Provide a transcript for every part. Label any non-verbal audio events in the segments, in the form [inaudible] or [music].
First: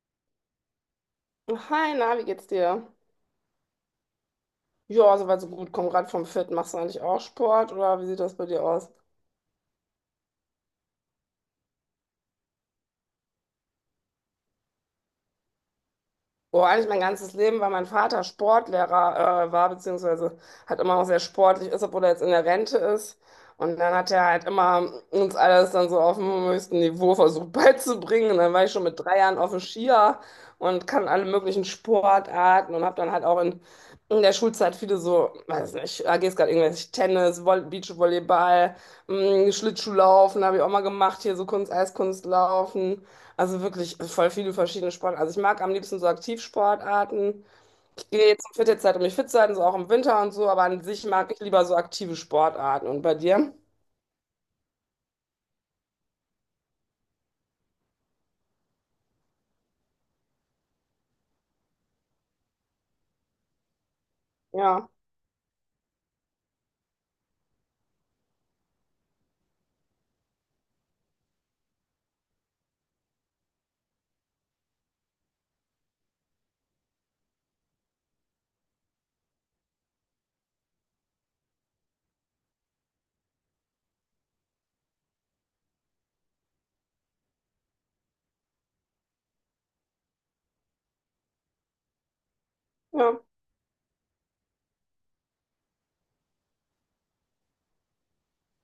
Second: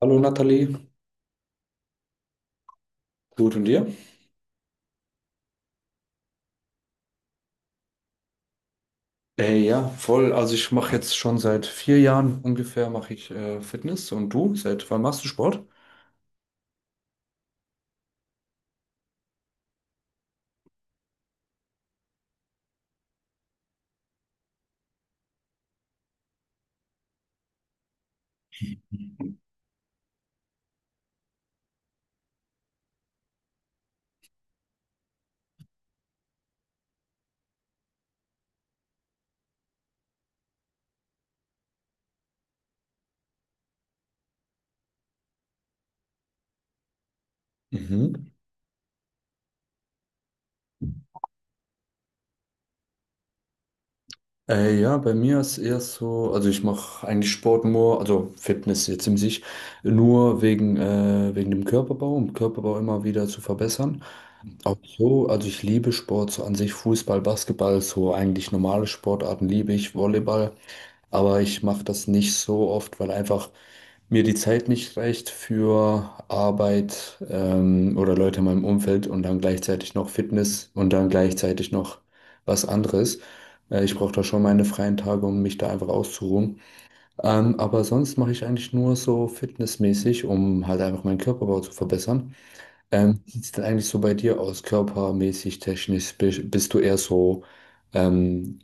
Hallo Nathalie, Hi, na, wie geht's dir? gut und dir? Ja, soweit so gut. Komm gerade vom Fit. Machst du eigentlich auch Sport oder wie sieht das bei dir aus? Ja, voll. Also ich mache jetzt schon seit 4 Jahren ungefähr mache ich Fitness und du? Seit wann machst du Sport? Oh, eigentlich mein ganzes Leben, weil mein Vater Sportlehrer war, beziehungsweise halt immer auch sehr sportlich ist, obwohl er jetzt in der Rente ist. Und dann hat er halt immer uns alles dann so auf dem höchsten Niveau versucht [laughs] beizubringen. Und dann war ich schon mit 3 Jahren auf dem Skier und kann alle möglichen Sportarten und habe dann halt auch in der Schulzeit viele so, weiß nicht, AG-Skat, irgendwelche Tennis, Voll Beachvolleyball, Schlittschuhlaufen habe ich auch mal gemacht, hier so Kunst, Eiskunstlaufen. Also wirklich voll viele verschiedene Sportarten. Also ich mag am liebsten so Aktivsportarten. Ich Mhm. gehe jetzt zur Fitnesszeit, um mich fit zu halten, so auch im Winter und so, aber an sich mag ich lieber so aktive Sportarten. Und bei dir? Ja, bei mir ist eher so, also ich mache eigentlich Sport nur, also Fitness jetzt im sich, nur wegen, wegen dem Körperbau, um Körperbau immer wieder zu verbessern. Auch Ja, so, also ich liebe Sport so an sich, Fußball, Basketball, so eigentlich normale Sportarten liebe ich, Volleyball. Aber ich mache das nicht so oft, weil einfach mir die Zeit nicht reicht für Arbeit oder Leute in meinem Umfeld und dann gleichzeitig noch Fitness und dann gleichzeitig noch was anderes. Ich brauche da schon meine freien Tage, um mich da einfach auszuruhen. Aber sonst mache ich eigentlich nur so fitnessmäßig, um halt einfach meinen Körperbau zu verbessern. ja. Wie sieht es denn eigentlich so bei dir aus, körpermäßig, technisch? Bist du eher so ähm,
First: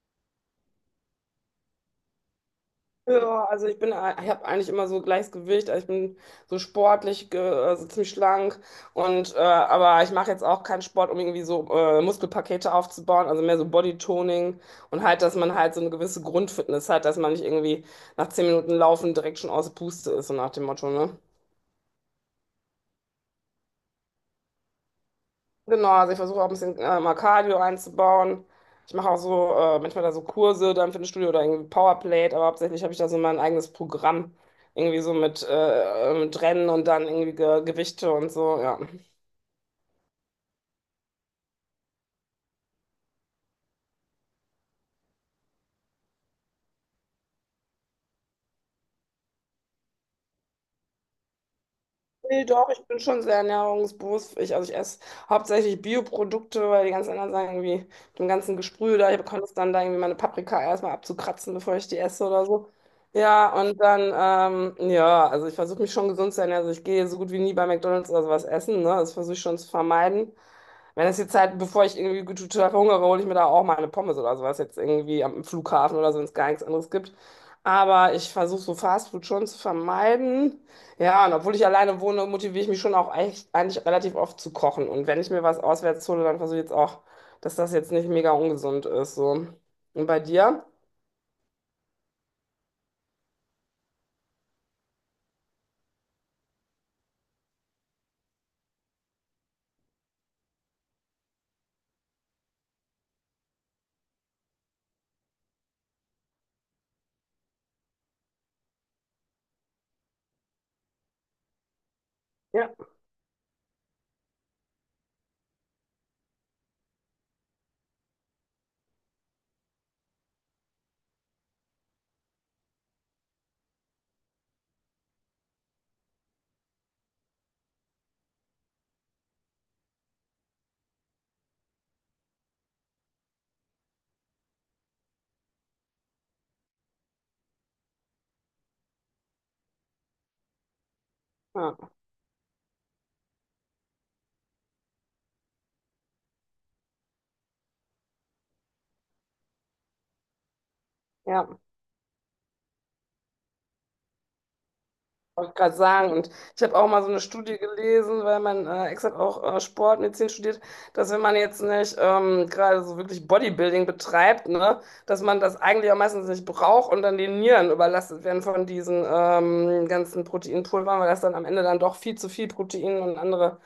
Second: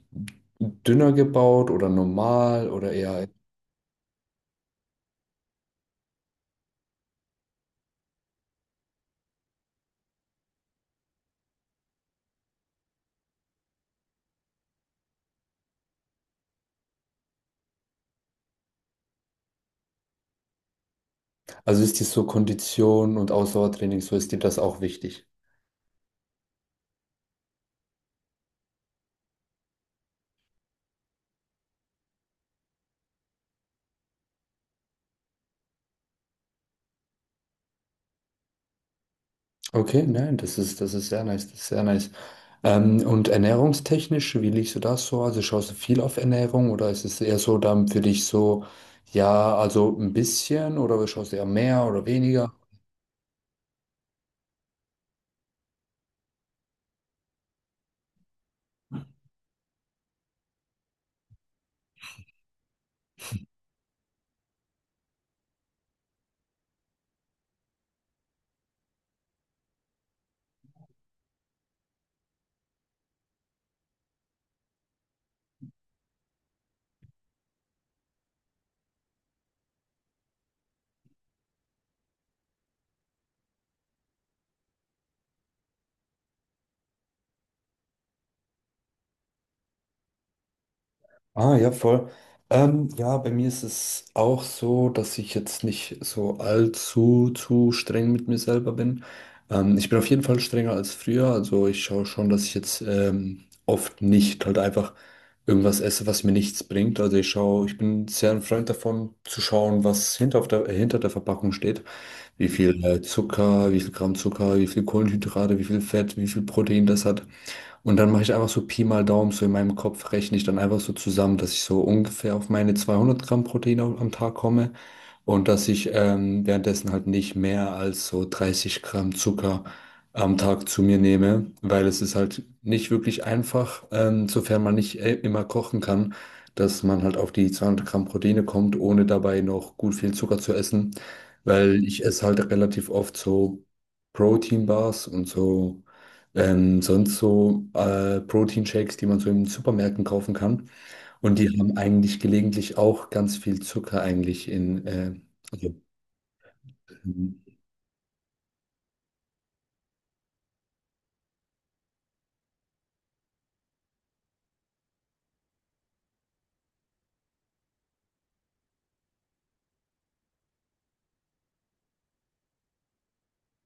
dünner gebaut oder normal oder eher, Ja, also ich bin, ich habe eigentlich immer so gleiches Gewicht, also ich bin so sportlich, ge- also ziemlich schlank und aber ich mache jetzt auch keinen Sport, um irgendwie so Muskelpakete aufzubauen, also mehr so Bodytoning und halt, dass man halt so eine gewisse Grundfitness hat, dass man nicht irgendwie nach 10 Minuten Laufen direkt schon aus der Puste ist, so nach dem Motto, ne? also ist dir so Kondition und Ausdauertraining, so ist dir das auch wichtig? Genau, also ich versuche auch ein bisschen mal Cardio einzubauen. Ich mache auch so manchmal da so Kurse dann für ein Studio oder irgendwie Powerplate, aber hauptsächlich habe ich da so mein eigenes Programm. Irgendwie so mit Rennen und dann irgendwie Ge Gewichte und so, ja. Okay, nein, das ist sehr nice, das ist sehr nice. Und ernährungstechnisch, wie liegst du das so? Also schaust du viel auf Ernährung oder ist es eher so dann für dich so, ja, also ein bisschen oder schaust du eher mehr oder Nee, weniger? doch, ich bin schon sehr ernährungsbewusst. Ich, also ich esse hauptsächlich Bioprodukte, weil die ganzen anderen sagen irgendwie, dem ganzen Gesprühe da, ich bekomme es dann da irgendwie meine Paprika erstmal abzukratzen, bevor ich die esse oder so. Ja, und dann, ja, also ich versuche mich schon gesund zu ernähren. Also ich gehe so gut wie nie bei McDonald's oder sowas essen, ne? Das versuche ich schon zu vermeiden. Wenn es die Zeit, bevor ich irgendwie gut total verhungere, hole ich mir da auch mal eine Pommes oder sowas jetzt irgendwie am Flughafen oder so, wenn es gar nichts anderes gibt. Aber ich versuche so Fastfood schon zu vermeiden. Ja, und obwohl ich alleine wohne, motiviere ich mich schon auch echt, eigentlich relativ oft zu kochen. Und wenn ich mir was auswärts hole, dann versuche ich jetzt auch, dass das jetzt nicht mega ungesund ist. So. Und bei dir? Ah, ja, voll. Ja, bei mir ist es auch so, dass ich jetzt nicht so allzu zu streng mit mir selber bin. Ich bin auf jeden Fall strenger als früher. Also ich schaue schon, dass ich jetzt oft nicht halt einfach irgendwas esse, was mir nichts bringt. Also ich schaue, ich bin sehr ein Freund davon, zu schauen, was hinter, auf der, hinter der Verpackung steht. Wie Ja. viel Zucker, wie viel Gramm Zucker, wie viel Kohlenhydrate, wie viel Fett, wie viel Protein das hat. Und dann mache ich einfach so Pi mal Daumen, so in meinem Kopf rechne ich dann einfach so zusammen, dass ich so ungefähr auf meine 200 Gramm Protein am Tag komme und dass ich währenddessen halt nicht mehr als so 30 Gramm Zucker am Tag zu mir nehme, weil es ist halt nicht wirklich einfach, sofern man nicht immer kochen kann, dass man halt auf die 200 Gramm Proteine kommt, ohne dabei noch gut viel Zucker zu essen, weil Ja, ich esse halt relativ oft so Proteinbars und so. Sonst so Proteinshakes, die man so in Supermärkten kaufen kann. Und die ja. Mhm. haben eigentlich gelegentlich auch ganz viel Zucker eigentlich in. Wollte ich Also, gerade sagen. Und ich habe auch mal so eine Studie gelesen, weil mein Ex hat auch Sportmedizin studiert, dass wenn man jetzt nicht gerade so wirklich Bodybuilding betreibt, ne, dass man das eigentlich auch meistens nicht braucht und dann die Nieren überlastet werden von diesen ganzen Proteinpulvern, weil das dann am Ende dann doch viel zu viel Protein und andere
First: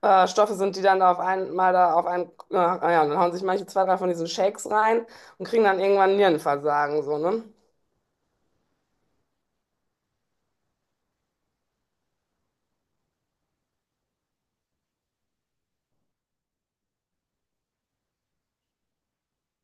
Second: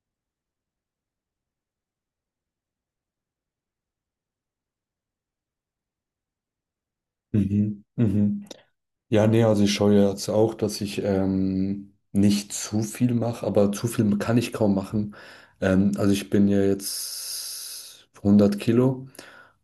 Stoffe sind, die dann da auf einmal da auf einen, ja, und dann hauen sich manche zwei, drei von diesen Shakes rein und kriegen dann irgendwann Nierenversagen, so, ne? mhm, mhm. Ja, nee, also ich schaue ja jetzt auch, dass ich nicht zu viel mache, aber zu viel kann ich kaum machen. Also ich bin ja jetzt 100 Kilo.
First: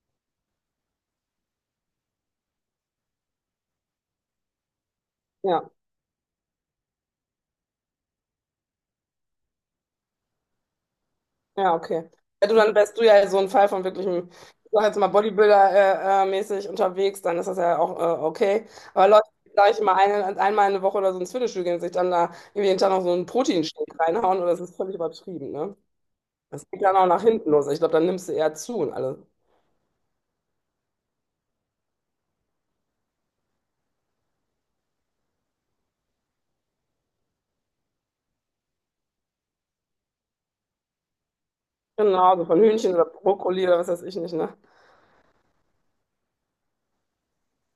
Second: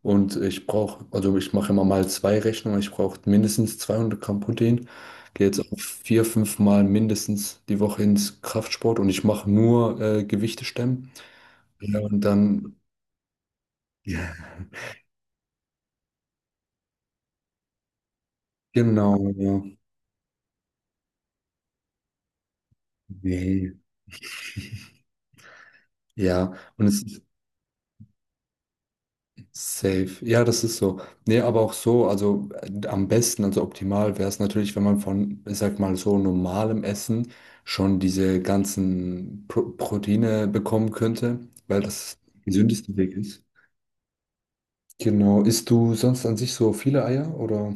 Und ich brauche, also ich mache immer mal zwei Rechnungen. Ich brauche mindestens 200 Gramm Protein. Gehe jetzt Ja. auch vier, fünf Mal mindestens die Woche ins Kraftsport und ich mache nur Gewichte stemmen. Ja, Ja, okay. und Ja, du, dann dann, wärst du ja so ein Fall von wirklichem, ja, ich sag jetzt mal Bodybuilder-mäßig unterwegs, dann ist das ja auch okay. Aber genau, Leute, die ja. gleich mal eine, einmal in der Woche oder so ins Fitnessstudio gehen, und sich dann da irgendwie jeden Tag noch so einen Nee. Proteinshake reinhauen, oder das ist völlig übertrieben, ne? Ja, Das geht und dann es auch nach hinten los. Ich glaube, dann nimmst du eher zu und alles. safe. Ja, das ist so. Nee, aber auch so, also am besten, also optimal wäre es natürlich, wenn man von, ich sag mal, so normalem Essen schon diese ganzen Proteine bekommen könnte, weil das Genau, der so von Hühnchen gesündeste oder Weg ist. Brokkoli oder was weiß ich nicht, ne? Genau. Isst du sonst an sich so viele Eier oder?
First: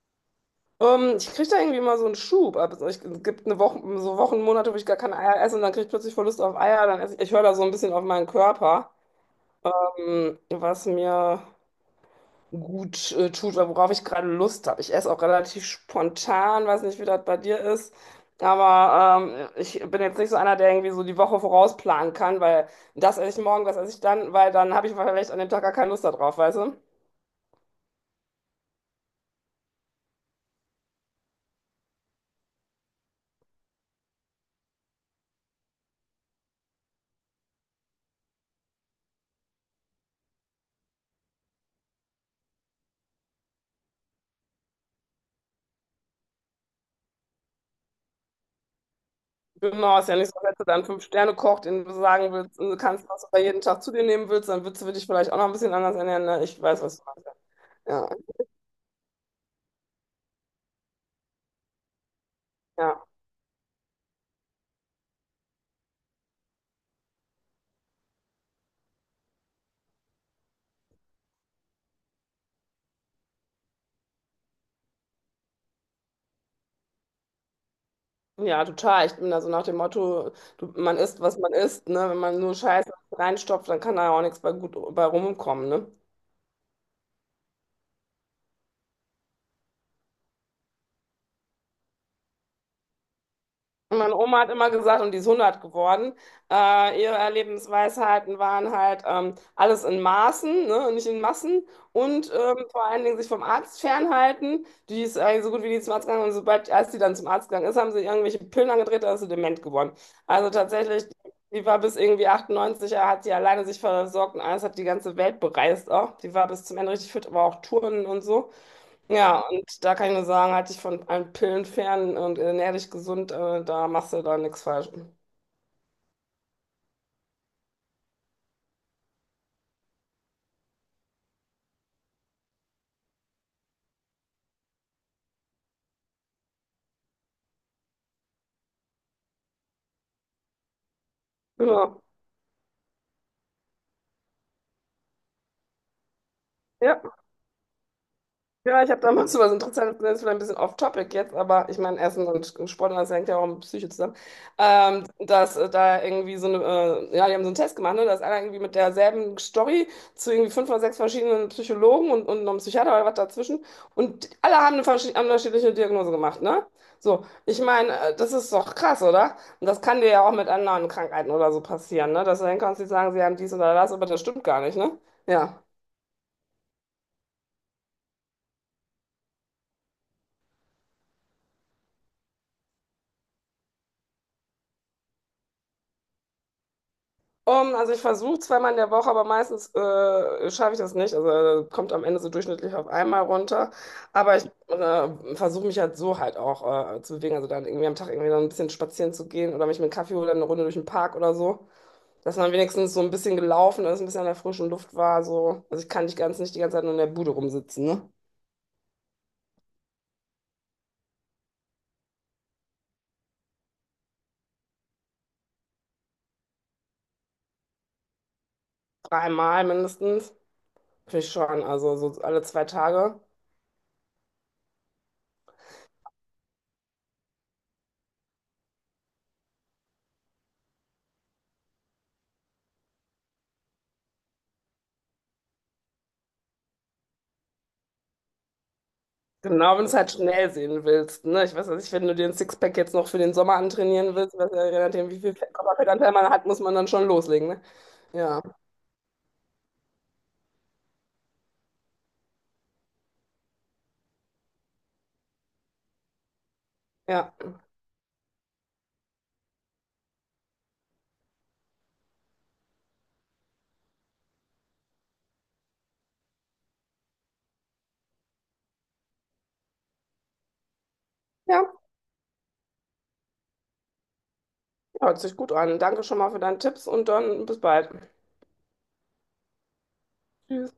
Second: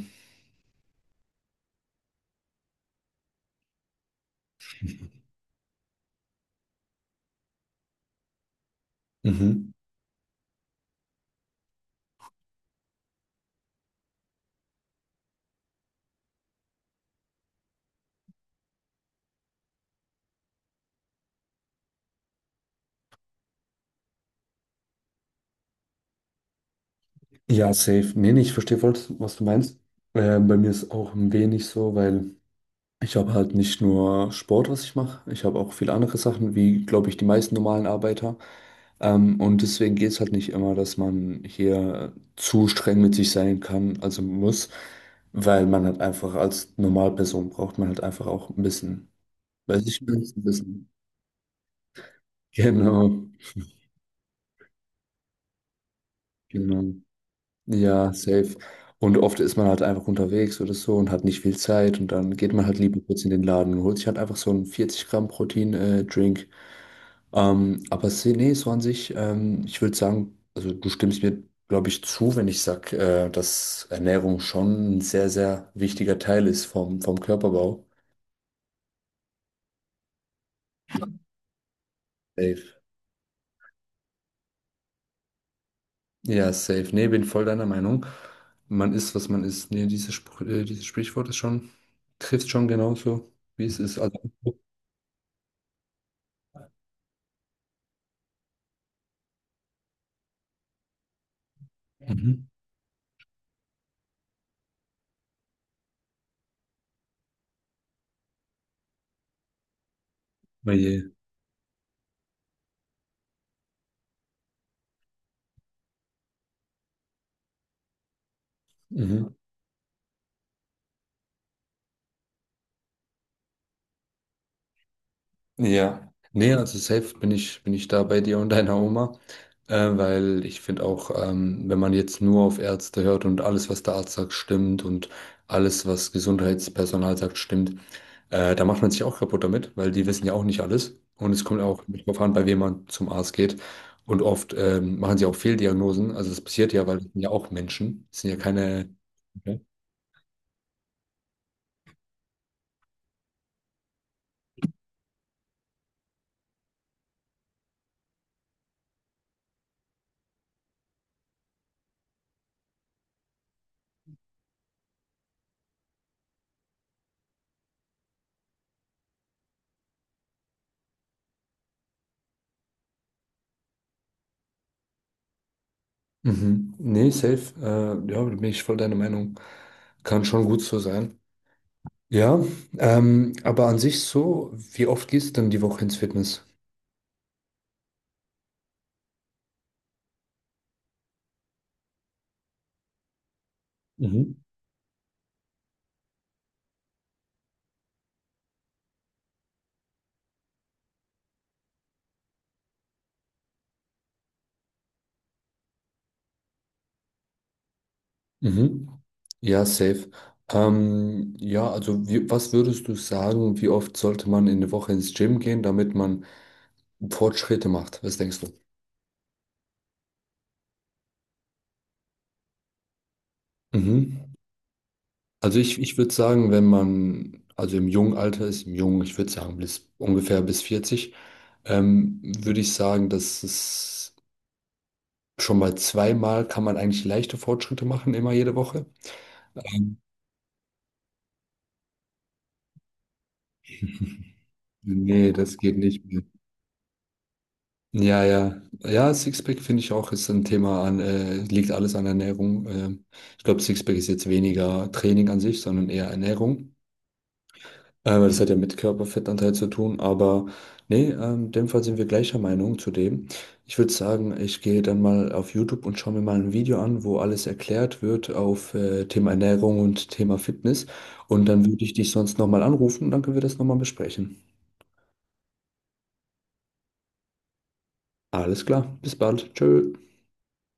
Ich kriege da irgendwie immer so einen Schub. Ab. Also ich, es gibt eine Woche, so Wochen, Monate, wo ich gar keine Eier esse und dann kriege ich plötzlich voll Lust auf Eier. Dann esse ich, ich höre da so ein bisschen auf meinen Körper. Mhm. Was mir gut tut oder worauf ich gerade Lust habe. Ich esse auch relativ spontan, weiß nicht, wie das bei dir ist. Aber ich bin jetzt nicht so einer, der irgendwie so die Woche vorausplanen kann, weil das esse ich morgen, das esse ich dann, weil dann habe ich vielleicht an dem Tag gar keine Lust darauf, weißt du? Ja, safe. Nee, nee, ich verstehe voll, was du meinst. Bei mir ist auch ein wenig so, weil. Ich habe halt nicht nur Sport, was ich mache, ich habe auch viele andere Sachen, wie, glaube ich, die meisten normalen Arbeiter. Und deswegen geht es halt nicht immer, dass man hier zu streng mit sich sein kann, also muss, weil man halt einfach als Normalperson braucht man halt einfach auch ein bisschen, weiß Genau, ich ist ja nicht nicht, so, ein dass du dann bisschen. fünf [laughs] Sterne kochst, den du sagen willst, du kannst, Genau, was du bei jeden Tag zu dir nehmen willst, dann würdest du dich vielleicht auch noch ein bisschen anders ernähren. Ne? Ich weiß, genau. was du meinst. Ja, Ja, safe. Und oft ist man halt einfach unterwegs oder so und hat nicht viel Zeit und dann geht man halt lieber ja. kurz in den Laden und holt sich halt einfach so einen 40 Gramm Protein, Drink. Aber nee, so an sich, ich würde sagen, also du stimmst mir, glaube ich, zu, wenn ich sage, dass Ernährung schon ein sehr, sehr wichtiger Teil ist vom Körperbau. Ja, total. Ich bin da so nach dem Motto, du, man isst, was man isst, ne? Wenn man nur Safe. Scheiße reinstopft, dann kann da ja auch nichts bei gut bei rumkommen, ne? Ja, safe. Nee, bin voll deiner Meinung. Man isst, was man isst. Nee, dieses, Spr dieses Sprichwort ist schon, trifft schon genauso, wie es Und ist. meine Also, Oma hat immer gesagt, und die ist 100 geworden, ihre Lebensweisheiten waren halt alles in Maßen, ne, und nicht in Massen und mhm. Vor allen Dingen sich vom Arzt fernhalten. Die ist eigentlich so gut wie nie zum Arzt gegangen und sobald, als die dann zum Arzt gegangen ist, haben sie irgendwelche Pillen angedreht, da ist sie dement geworden. Also Oh tatsächlich, je. die war bis irgendwie 98, er hat sie alleine sich versorgt und alles hat die ganze Welt bereist auch. Die war bis zum Ende richtig fit, aber auch Touren und so. Mhm. Ja, und da kann ich nur sagen, halt dich von allen Pillen fern und ernähr dich gesund, da machst du da nichts falsch. Ja, nee, also safe bin ich da bei dir und deiner Oma, weil ich finde auch, wenn man jetzt nur auf Ärzte hört und alles, was der Arzt sagt, stimmt und alles, was Gesundheitspersonal sagt, stimmt, da macht man sich auch kaputt damit, weil die wissen ja auch nicht alles und es kommt auch Genau. darauf an, bei wem man zum Arzt geht und oft machen sie auch Fehldiagnosen, also das passiert ja, weil das Ja. sind ja auch Menschen, das sind ja Ja, ich keine... habe damals [laughs] so was Okay. Interessantes gesehen, ist vielleicht ein bisschen off-topic jetzt, aber ich meine, Essen und Sport, das hängt ja auch mit Psyche zusammen, dass da irgendwie so eine, ja, die haben so einen Test gemacht, ne, dass einer irgendwie mit derselben Story zu irgendwie fünf oder sechs verschiedenen Psychologen und noch einem Psychiater oder was dazwischen und alle haben eine unterschiedliche Diagnose gemacht, ne? So, ich meine, das ist doch krass, oder? Und das kann dir ja auch mit anderen Krankheiten oder so passieren, ne? Dass du dann kannst, die sagen, sie haben dies oder das, aber das stimmt gar nicht, ne? Ja. Mhm. Nee, safe, ja, da bin ich voll deiner Meinung, kann schon gut so sein. Ja, aber an sich so, wie oft gehst du denn die Woche ins Fitness? Also ich versuche zweimal in der Woche, aber meistens schaffe ich das nicht. Also kommt am Ende so durchschnittlich auf einmal runter. Aber Mhm. ich versuche mich halt so halt auch zu bewegen. Also dann irgendwie am Tag irgendwie dann ein bisschen spazieren zu gehen oder mich mit einem Kaffee oder eine Runde durch den Park oder so. Dass man wenigstens so ein bisschen gelaufen ist, ein bisschen an der frischen Luft war. So. Also ich kann nicht ganz nicht die ganze Zeit nur in der Bude rumsitzen, ne? Mhm. Ja, safe. Ja, also wie, was würdest du sagen, wie oft sollte man in der Woche ins Gym gehen, damit man Fortschritte macht? Was denkst du? Dreimal mindestens. Finde ich schon. Also so alle zwei Tage. Mhm. Also ich würde sagen, wenn man, also im jungen Alter ist, im jungen, ich würde sagen, bis ungefähr bis 40, würde ich sagen, dass es schon mal zweimal kann man eigentlich leichte Fortschritte machen, immer jede Woche. Genau, wenn du es Ähm, halt schnell sehen willst. Ne? Ich weiß ja nicht, wenn du den Sixpack jetzt noch für den Sommer antrainieren willst, was ja, je nachdem, wie Nee, viel Fett- das geht nicht Körperfettanteil mehr. man hat, muss man dann schon loslegen. Ne? Ja, Ja, ja. Ja, Sixpack finde ich auch, ist ein Thema an, liegt alles an Ernährung. Ich glaube, Sixpack ist jetzt weniger Training an sich, sondern eher Ernährung. ja, Weil das hat ja mit Körperfettanteil zu tun. Aber nee, in dem Fall sind wir gleicher Meinung zu dem. Ich würde sagen, ich gehe dann mal auf YouTube und schaue mir mal ein Video an, wo alles erklärt wird auf Thema Ernährung und Thema Fitness. Und ja, dann würde ich dich sonst nochmal anrufen und dann können wir das nochmal besprechen. hört sich gut an. Danke schon mal für deine Tipps und dann bis bald. Alles klar, bis bald. Tschö. Tschüss.